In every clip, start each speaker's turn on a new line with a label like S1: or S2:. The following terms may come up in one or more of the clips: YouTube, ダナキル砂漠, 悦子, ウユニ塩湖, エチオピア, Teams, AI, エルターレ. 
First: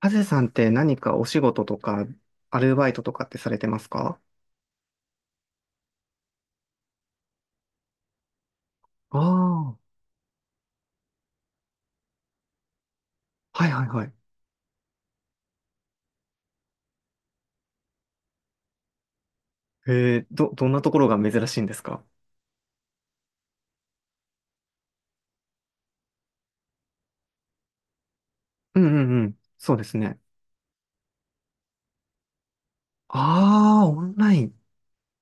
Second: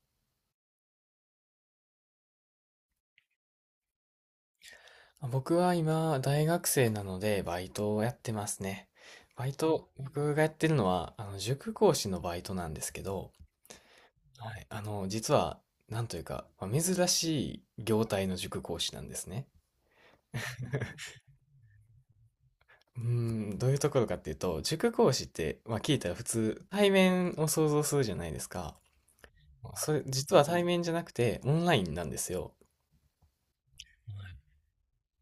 S1: ハゼさんって何かお仕事とか、アルバイトとかってされてますか？
S2: 僕は今、大学生なので、バイトをやってますね。
S1: あ
S2: バイ
S1: あ
S2: ト、
S1: ー。
S2: 僕がやってるのは、塾講師のバイトなんですけど、
S1: はいはいはい。
S2: はい、実は、なんというか、まあ珍しい業態の塾講師なんですね。
S1: どんなところが珍しいんですか？
S2: どういうところかっていうと、塾講師って、まあ、聞いたら普通、対面を想像するじゃないですか。
S1: うんうんうん。そうで
S2: そ
S1: す
S2: れ、
S1: ね。
S2: 実は対面じゃなくて、オンラインなんですよ。
S1: ああ、オンライン。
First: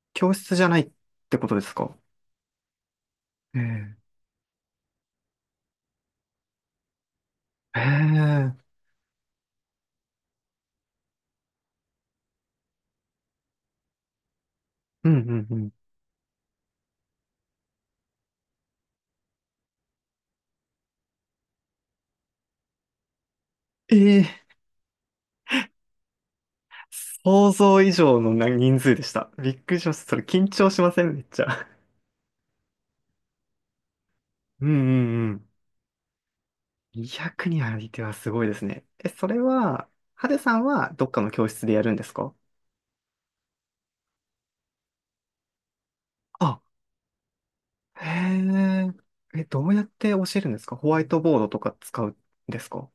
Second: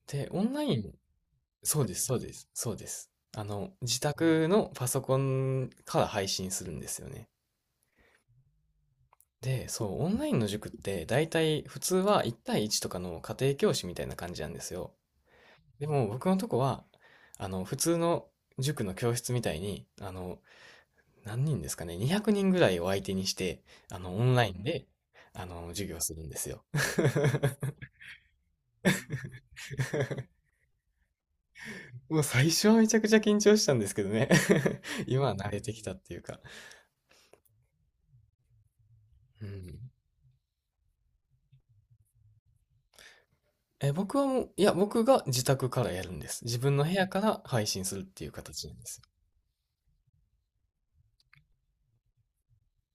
S2: で、
S1: 教
S2: オン
S1: 室
S2: ラ
S1: じゃ
S2: イ
S1: ないっ
S2: ン、
S1: てことです
S2: そうで
S1: か？
S2: す、そうです、そうです。
S1: ええ。
S2: 自宅のパソコンから配信するんですよね。
S1: ええ。
S2: で、そう、オンラインの塾って大体普通は1対1とかの家庭教師みたいな感じなんですよ。
S1: うんうんうん。
S2: でも僕のとこは、あの、普通の塾の教室みたいに、何人ですかね、200人ぐらいを相手にして、
S1: え
S2: オン
S1: え、
S2: ラインで、授業するんですよ。
S1: 想像以上のな人数でした。びっくりしました。それ緊 張しませんめっちゃ？
S2: もう最初はめちゃくちゃ緊張したんですけどね。
S1: うんう
S2: 今
S1: んう
S2: は
S1: ん。
S2: 慣れてきたっていうか。
S1: 200人相手はすごいですね。え、それ
S2: う
S1: は、
S2: ん。
S1: ハデさんはどっかの教室でやるんですか？
S2: え、僕はもう、いや、僕が自宅からやるんです。
S1: あ、
S2: 自分の部屋から配信するっていう形
S1: へ
S2: なんです。
S1: え。え、どうやって教えるんですか？ホワイトボードとか使うんですか？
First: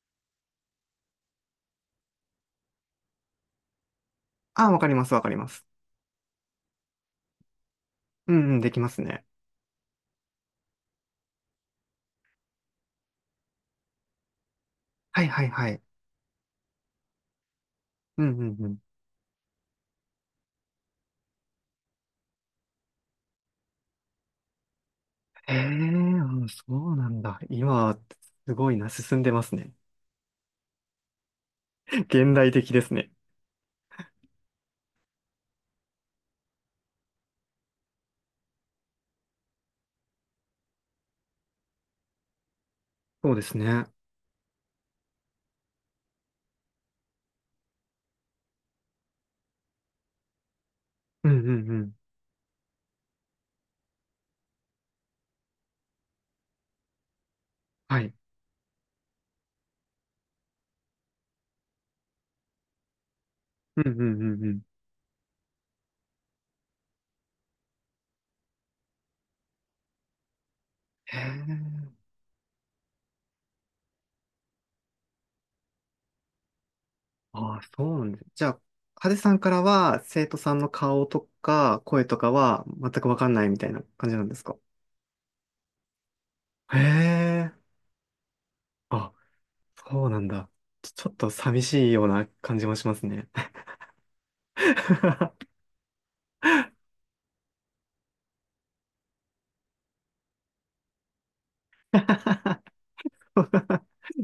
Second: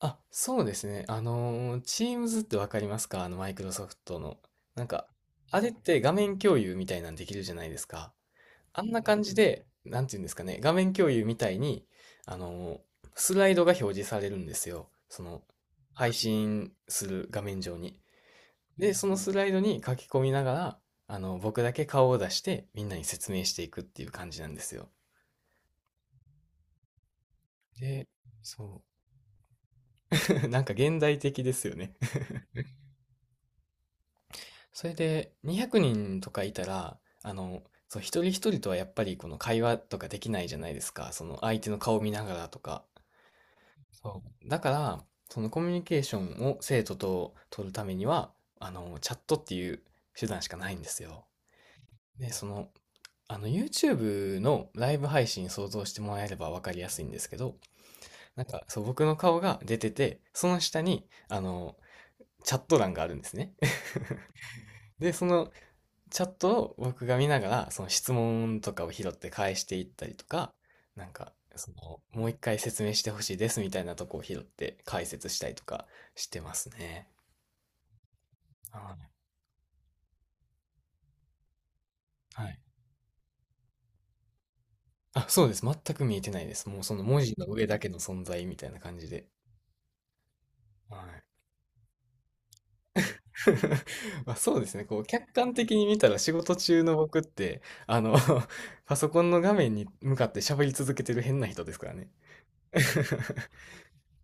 S2: あ、そうですね。Teams ってわかりますか？あの、マイクロソフトの。
S1: ああ、わ
S2: なん
S1: かりま
S2: か、
S1: す、わかりま
S2: あ
S1: す。
S2: れって画面共有みたいなんできるじゃないですか。
S1: うんうん、でき
S2: あ
S1: ま
S2: ん
S1: す
S2: な感
S1: ね。
S2: じで、なんていうんですかね、画面共有みたいに、あのー、スライドが表示されるんですよ。
S1: は
S2: そ
S1: い
S2: の、
S1: はいはい。
S2: 配信する画面上に。
S1: うんうんうん。
S2: で、そのスライドに書き込みながら、僕だけ顔を出して、みんなに説明していくっていう感じなんですよ。
S1: へえ、あ、そうなんだ。今、
S2: で、
S1: す
S2: そ
S1: ごいな、
S2: う。
S1: 進んでますね。
S2: なんか現代的ですよ ね。
S1: 現代的ですね。
S2: それで200人とかいたら、そう、一人一人とはやっぱりこの会話とかできないじゃないですか。その相手の顔を見ながらとか。
S1: そうですね。
S2: そう。だから、そのコミュニケーションを生徒と取るためには、チャットっていう手段しかないんですよ。
S1: うんうんうん。
S2: で、その、YouTube のライブ配信想像してもらえればわかりやすいんですけど、
S1: はい。
S2: なんか、そう、僕の顔が出てて、その下に、チャット欄があるんですね。
S1: うん うんうんうん。
S2: で、そのチャットを僕が見ながら、その質問とかを拾って返していったりとか、なん
S1: へ
S2: か、そ
S1: え。
S2: の、もう一回説明してほしいですみたいなとこを拾って解説したりとかしてますね。
S1: ああ、そうなんです。じゃあ、
S2: あー
S1: ハデ
S2: は
S1: さんからは、生徒さんの顔とか、声とか
S2: い。はい。
S1: は、全くわかんないみたいな感じなんですか？
S2: あ、そうです。全く見えてないです。
S1: へ
S2: もうその文字の
S1: え。
S2: 上だけの存在みたいな感じ
S1: あ、
S2: で。
S1: そうなんだ。ちょ、
S2: は
S1: ちょっ
S2: い。
S1: と寂しいような感じもしますね。
S2: まあ、そうですね。こう、客 観的に見たら仕事中の僕って、あの パソコンの画面に向かって喋り続けてる変な人ですからね。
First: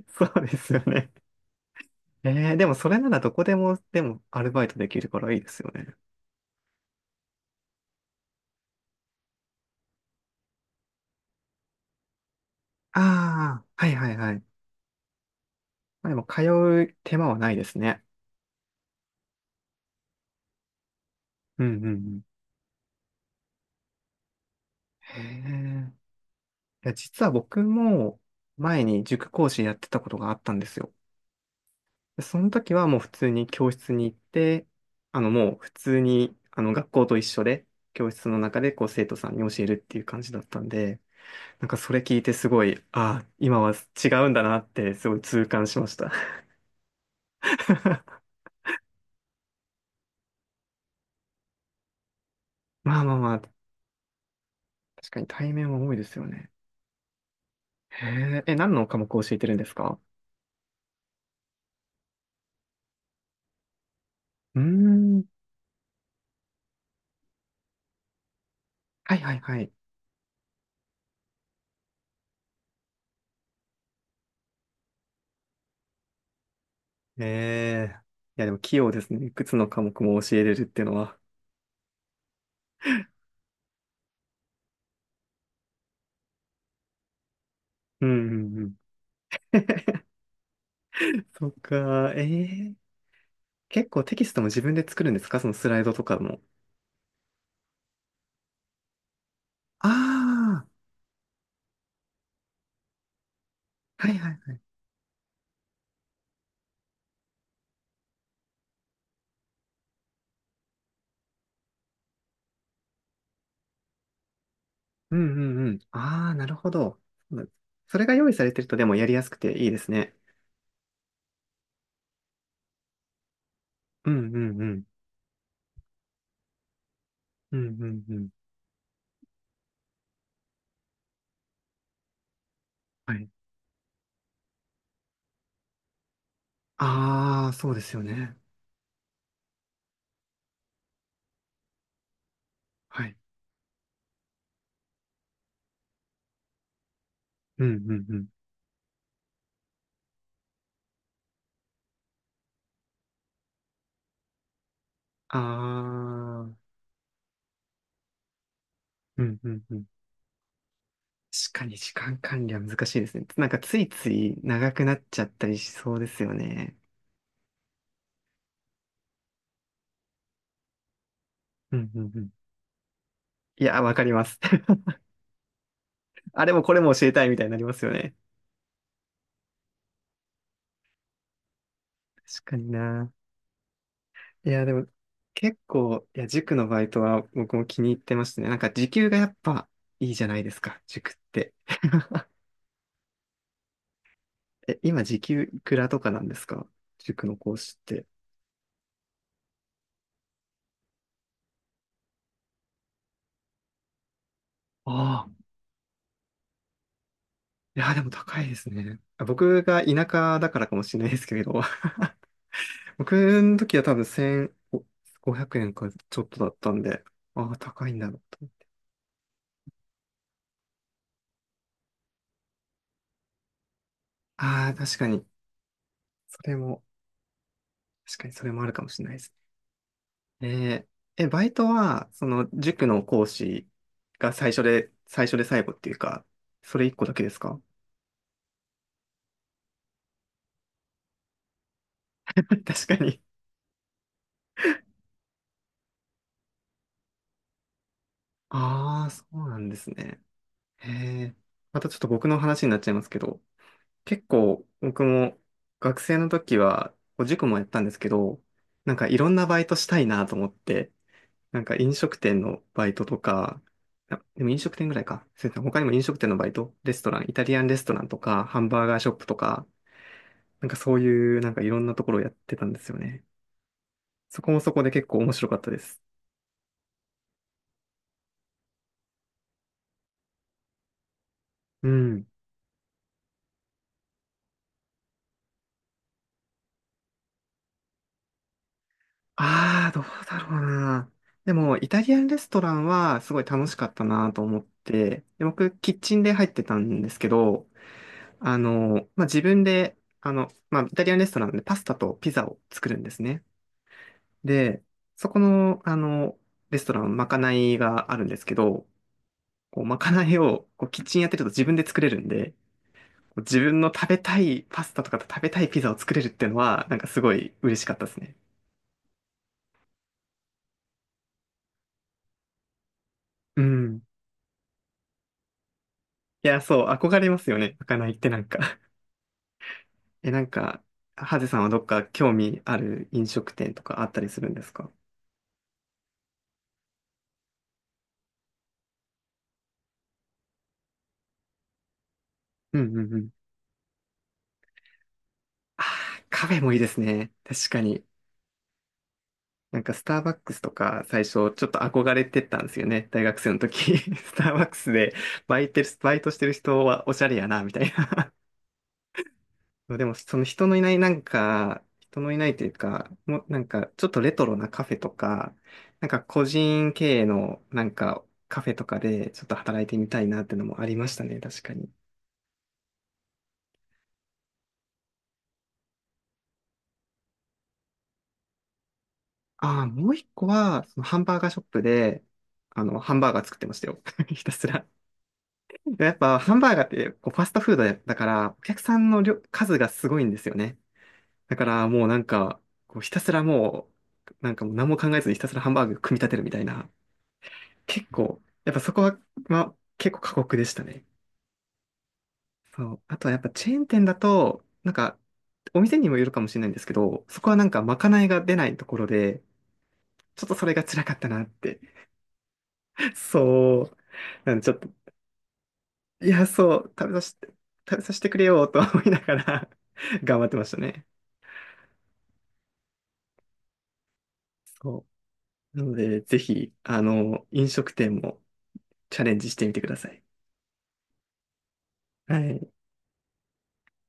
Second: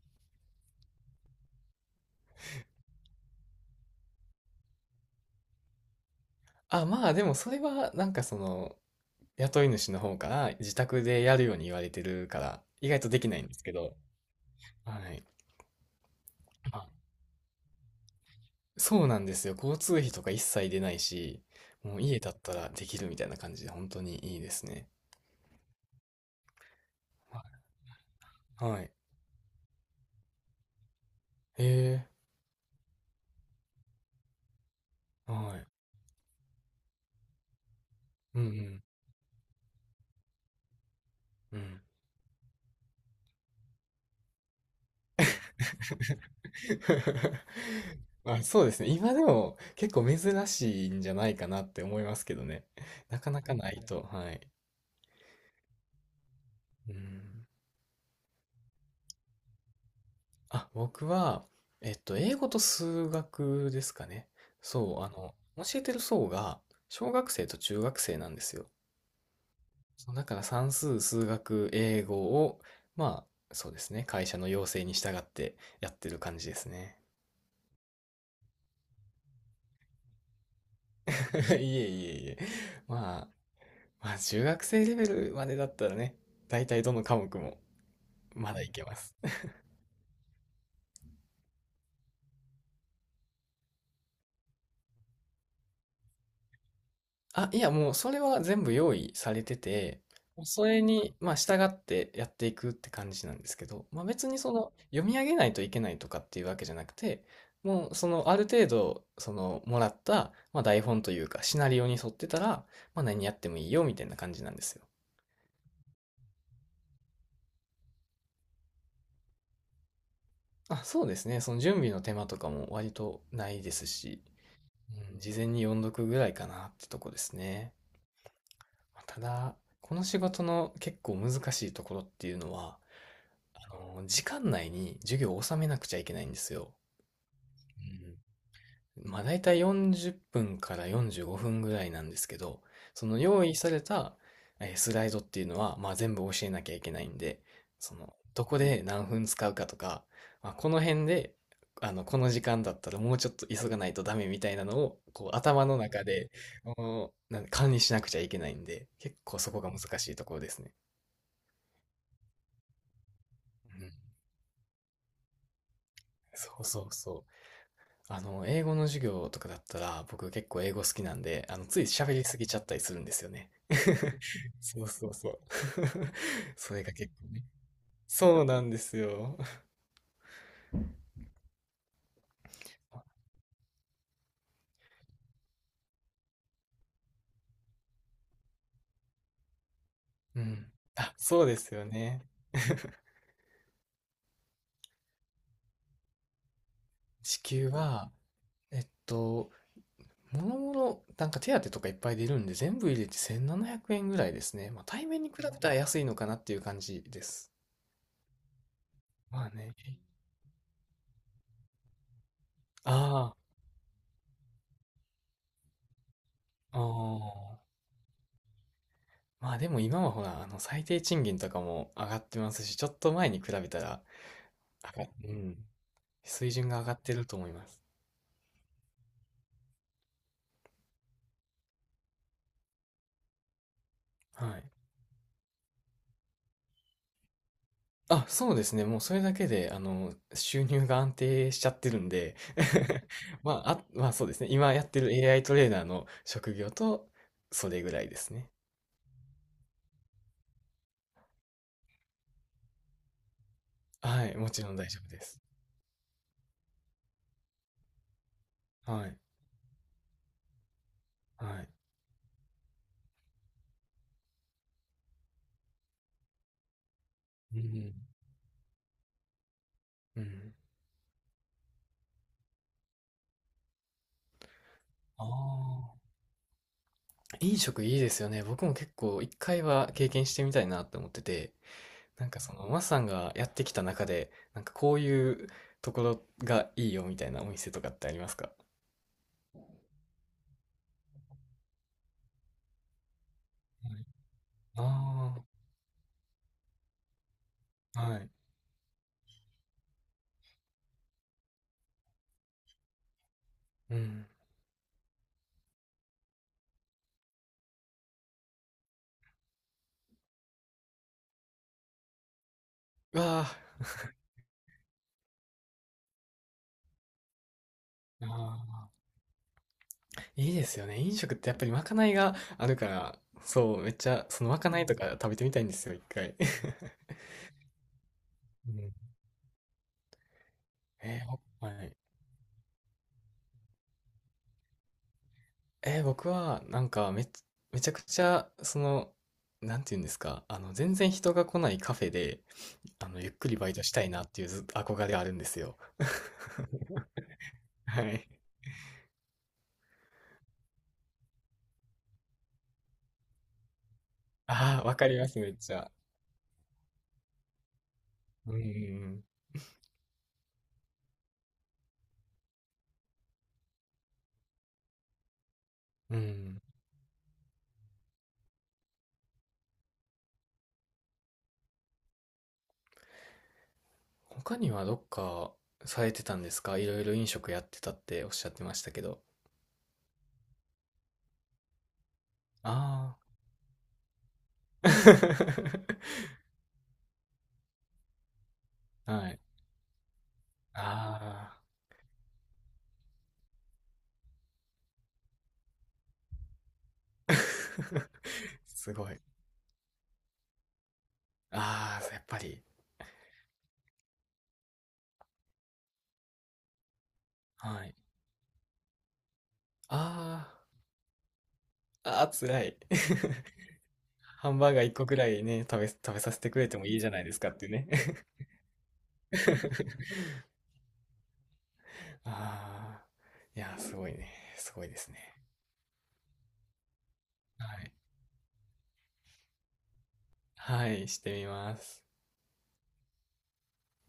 S1: そうですよね。でもそれならどこでも、でもアルバイトできるからいいですよね。
S2: あ、まあでもそれはなんかその、雇い主の方から自宅でやるように言われてるから、意外
S1: あ
S2: とできないんです
S1: あ、
S2: け
S1: は
S2: ど、
S1: いはいはい。
S2: はい。
S1: まあ、でも通
S2: まあ
S1: う手間はないですね。
S2: そうなんですよ。交通費とか一切出ないし、
S1: うんうんう
S2: もう家
S1: ん。
S2: だったらできるみたいな感じで、本当にいいですね。
S1: へえ。いや、実は僕も
S2: は
S1: 前
S2: い。
S1: に塾講師やってたことがあったんですよ。
S2: ええ、
S1: でその時はもう普通に教室に行って、も
S2: は
S1: う
S2: い。
S1: 普通に学校と一緒で、教室の
S2: うんう
S1: 中で
S2: ん。
S1: こう生徒さんに教えるっていう感じだったんで、
S2: う
S1: なんか
S2: ん。
S1: それ聞いてすごい、ああ、今は違うんだなってすごい痛感しました。
S2: まあ、そうですね。今でも結構珍しいんじゃないかなって思いますけどね。
S1: まあまあ
S2: なか
S1: まあ、
S2: なかないと。はい。
S1: 確かに対面は多いですよね。
S2: うん。
S1: へえ、え、何の科目を教えてるんですか？
S2: あ、僕は、英語と数学ですかね。
S1: うー
S2: そう、
S1: ん、
S2: 教えてる層が、小学生と中学生なんですよ。
S1: はいはいはい。
S2: そう、だから算数、数学、英語を、まあ、そうですね、会社の要請に従ってやってる感じですね。
S1: ええ、いやでも器用ですね。いくつの科目も教えれるっていうのは。
S2: いえいえいえ。まあ、まあ、中学生レベルまでだったらね、大体どの科目も
S1: うんう
S2: ま
S1: ん
S2: だ
S1: う
S2: い
S1: ん。
S2: けます。
S1: そっか、え結構テキストも自分で作るんですか？そのスライドとかも。
S2: あ、いや、もうそれは全部用意されて
S1: あ
S2: て、そ
S1: あ、
S2: れに、まあ、従ってやっていくって感じなんですけど、まあ、
S1: はい
S2: 別
S1: は
S2: に
S1: いは
S2: そ
S1: い。
S2: の、読み上げないといけないとかっていうわけじゃなくて、もう、その、ある程度、その、もらった、まあ、台本というか、シナリオに沿ってたら、まあ、何やってもいいよ、みたいな感じなんですよ。
S1: うんうんうん。ああ、なるほど。うん、それが用意されてるとでもやりやすくていいですね。
S2: あ、そうですね。その準備の手間とかも割とないです
S1: うん
S2: し、
S1: うんうん。
S2: うん、事前に読んどくぐらいかなってとこです
S1: うん
S2: ね。
S1: うんうん。
S2: まあただ、この仕事の結構難しいところっていうのは、
S1: はい。
S2: あの時間内に授業を収めなくちゃいけないんですよ。
S1: ああ、そうですよね。
S2: うん、まあ、大体40分から45分ぐらいなんですけど、
S1: は
S2: そ
S1: い。
S2: の用意されたスライドっていうのは、まあ、全部教えなきゃいけないんで、
S1: うんう
S2: そ
S1: ん
S2: の、
S1: うん。
S2: どこで何分使うかとか、まあ、この辺で、この時間だったらもうちょっと急がないとダメみたいなのを、こう、
S1: あ
S2: 頭の中で、
S1: あ、う
S2: おなん管理しなくちゃいけないんで、結
S1: ん
S2: 構
S1: う
S2: そ
S1: ん
S2: こが
S1: うん。
S2: 難しいところですね。
S1: 確かに時間管理は難しいですね。なんかつ
S2: う
S1: い
S2: ん、
S1: つい長くなっちゃったりしそうですよ
S2: そう
S1: ね。
S2: そうそう。英語の授業とかだったら、僕結構英語好きなんで、
S1: う
S2: つい
S1: んうん
S2: 喋
S1: う
S2: り
S1: ん。
S2: すぎちゃったりするんですよね。
S1: いや、わかります。
S2: そう そうそう。
S1: あれ もこ
S2: そ
S1: れ
S2: れが
S1: も教え
S2: 結
S1: た
S2: 構
S1: いみた
S2: ね。
S1: いになりますよね。
S2: そうなんですよ。
S1: 確かにな。いや、でも、結構、いや、塾のバイトは僕も気に入ってましたね。なんか、時給がやっぱいいじゃな
S2: う
S1: いです
S2: ん。
S1: か、塾っ
S2: あ、そう
S1: て。
S2: ですよね。
S1: え、今、時給いくらとかなんですか？塾の
S2: 支
S1: 講
S2: 給
S1: 師って。
S2: は、えっと、もろもろ、なんか手当とかいっぱい出るんで、全部入れて1700円ぐらいですね。まあ、対面
S1: あ
S2: に
S1: あ。
S2: 比べたら安いのかなっていう感じです。
S1: いや、でも高いですね。あ、
S2: まあ
S1: 僕
S2: ね。
S1: が田舎だからかもしれないですけれど、僕
S2: あ
S1: の時は多分1500円かちょっとだった
S2: あ、
S1: んで、ああ、
S2: ああ。
S1: 高いんだろうと。
S2: まあでも今はほら、あの最低賃金とかも上がってますし、ちょっと前に比べたら
S1: ああ、確
S2: 上
S1: か
S2: が
S1: に。
S2: うん、
S1: そ
S2: 水
S1: れ
S2: 準が
S1: も、
S2: 上がってると思います。
S1: 確かにそれもあるかもしれないですね。えーえ、バイトは、塾の講師が最
S2: は
S1: 初
S2: い。
S1: で、最初で最後っていうか、それ一個だけですか？
S2: あ、そうですね。もうそれだけで、収入が安定しちゃってるんで。
S1: 確か に。
S2: まあ、あ、まあそうですね。今やってる AI トレーナーの職業と、それぐらいですね。
S1: ああ、そうなんですね。へえ。またちょっと僕の話になっちゃいますけど、結
S2: はい。もち
S1: 構
S2: ろん大丈
S1: 僕
S2: 夫で
S1: も
S2: す。
S1: 学生の時は、こう塾もやったんですけど、なんか
S2: は
S1: い
S2: い。
S1: ろんなバイトしたいなと思って、
S2: は
S1: なん
S2: い。
S1: か飲食店のバイトとか、あ、でも飲食店ぐらいか。そうですね。他にも飲食店のバイト、レストラン、イタリ
S2: う
S1: アンレスト
S2: ん。
S1: ランとか、ハンバーガーショップとか、
S2: うん。
S1: なんかそういうなんかいろんなところをやってたんですよね。そこもそこで結構
S2: あ
S1: 面白かったで
S2: あ。
S1: す。
S2: 飲食いいですよね。僕も結構一回は経験してみたいなって思ってて、
S1: う
S2: な
S1: ん。
S2: んかその、マスさんがやってきた中で、なんかこういうところがいいよみたいなお店とかってありますか？
S1: ああ、どうだろうな。でも、イタリアンレストランはすごい楽しか
S2: は
S1: った
S2: い。
S1: なと思って、
S2: あ
S1: で、僕、キッチンで入ってたんですけど、
S2: あ、はい。
S1: まあ、自分で、まあ、イタリアンレストランでパスタとピザを作るんですね。
S2: うん。
S1: で、そこの、レストラン、まかないがあるんですけど、こう、まかないを、こう、キッチンやってると自分で作れるんで、
S2: うわあ、
S1: 自分の食べたいパスタとか食べたいピザを作れるっていうのは、なんかすごい嬉しかったですね。
S2: あーいいですよね。飲食ってやっぱりまかないがあるから、
S1: う
S2: そう、めっ
S1: ん。
S2: ちゃ、そのまかないとか食べてみたいんですよ、一回。
S1: いや、そう、憧れますよね。まかないってなんか。
S2: う ん。
S1: え、なんか、
S2: えー
S1: ハ
S2: ほ
S1: ゼさんは
S2: は
S1: どっ
S2: い。
S1: か興味ある飲食店とかあったりするんですか？
S2: 僕は、めちゃくちゃ、その、なんていうんですか、全然人が来ないカフェで、
S1: うんうんうん。
S2: ゆっくりバイトしたいなっていうず憧れがあるんですよ。
S1: ああ、カフェもいいですね。確か
S2: は
S1: に。
S2: い。
S1: なんかスターバックスとか最初ちょっと憧れてたんですよね。大学生の時。スターバック
S2: ああ、
S1: ス
S2: わか
S1: で
S2: ります、めっ
S1: バイ
S2: ち
S1: ト、
S2: ゃ。
S1: バイトしてる人はおしゃれやな、みたいな。
S2: うん
S1: そう、でも、その人のいないなんか、人のいないというか、もうなんか、ちょっとレトロなカフェとか、なん
S2: うん
S1: か
S2: う
S1: 個
S2: ん。
S1: 人経営のなんかカフェとかでちょっと働いてみたいなっていうのもありましたね、確かに。
S2: 他にはどっかされてたんですか？いろいろ飲食やってたっておっしゃってましたけど。
S1: ああ、もう一個は、そのハンバーガーショップで、ハ
S2: あ
S1: ンバーガー作ってましたよ。ひたすら。
S2: あ。
S1: やっぱ、ハンバーガーってこうファストフードやだから、お客さんの
S2: は
S1: 量
S2: い。
S1: 数がすごいんですよね。だ
S2: あ
S1: から、もうなんか、こうひたすらもう、なんかもう何も考えずにひたすらハンバーグ組み立てるみたいな。
S2: あ。
S1: 結 構、やっぱそ
S2: す
S1: こ
S2: ご
S1: は、
S2: い。
S1: まあ、結構過酷でしたね。
S2: ああ、やっぱり。
S1: そう。あとはやっぱチェーン店だと、なんか、お店にもよるかもしれないんですけど、そこはなんか
S2: はい。
S1: まかないが出ないところで、
S2: あ
S1: ちょっとそれが辛かったなって。
S2: あ。ああ、辛い。
S1: そう。
S2: ハ
S1: な
S2: ン
S1: んでち
S2: バー
S1: ょっ
S2: ガー
S1: と、
S2: 一個くらいね、食べ
S1: い
S2: させ
S1: や、
S2: てくれ
S1: そ
S2: ても
S1: う、
S2: いいじ
S1: 食
S2: ゃな
S1: べ
S2: い
S1: さ
S2: で
S1: せ
S2: す
S1: て、
S2: かっていうね。
S1: 食べさせてくれよと思いながら。 頑張ってましたね。
S2: ああ。いやー、すごいね。すごいで
S1: そ
S2: すね。
S1: う。なので、ぜひ、
S2: は
S1: 飲食
S2: い。
S1: 店もチャレンジしてみてください。
S2: はい、してみます。
S1: はい。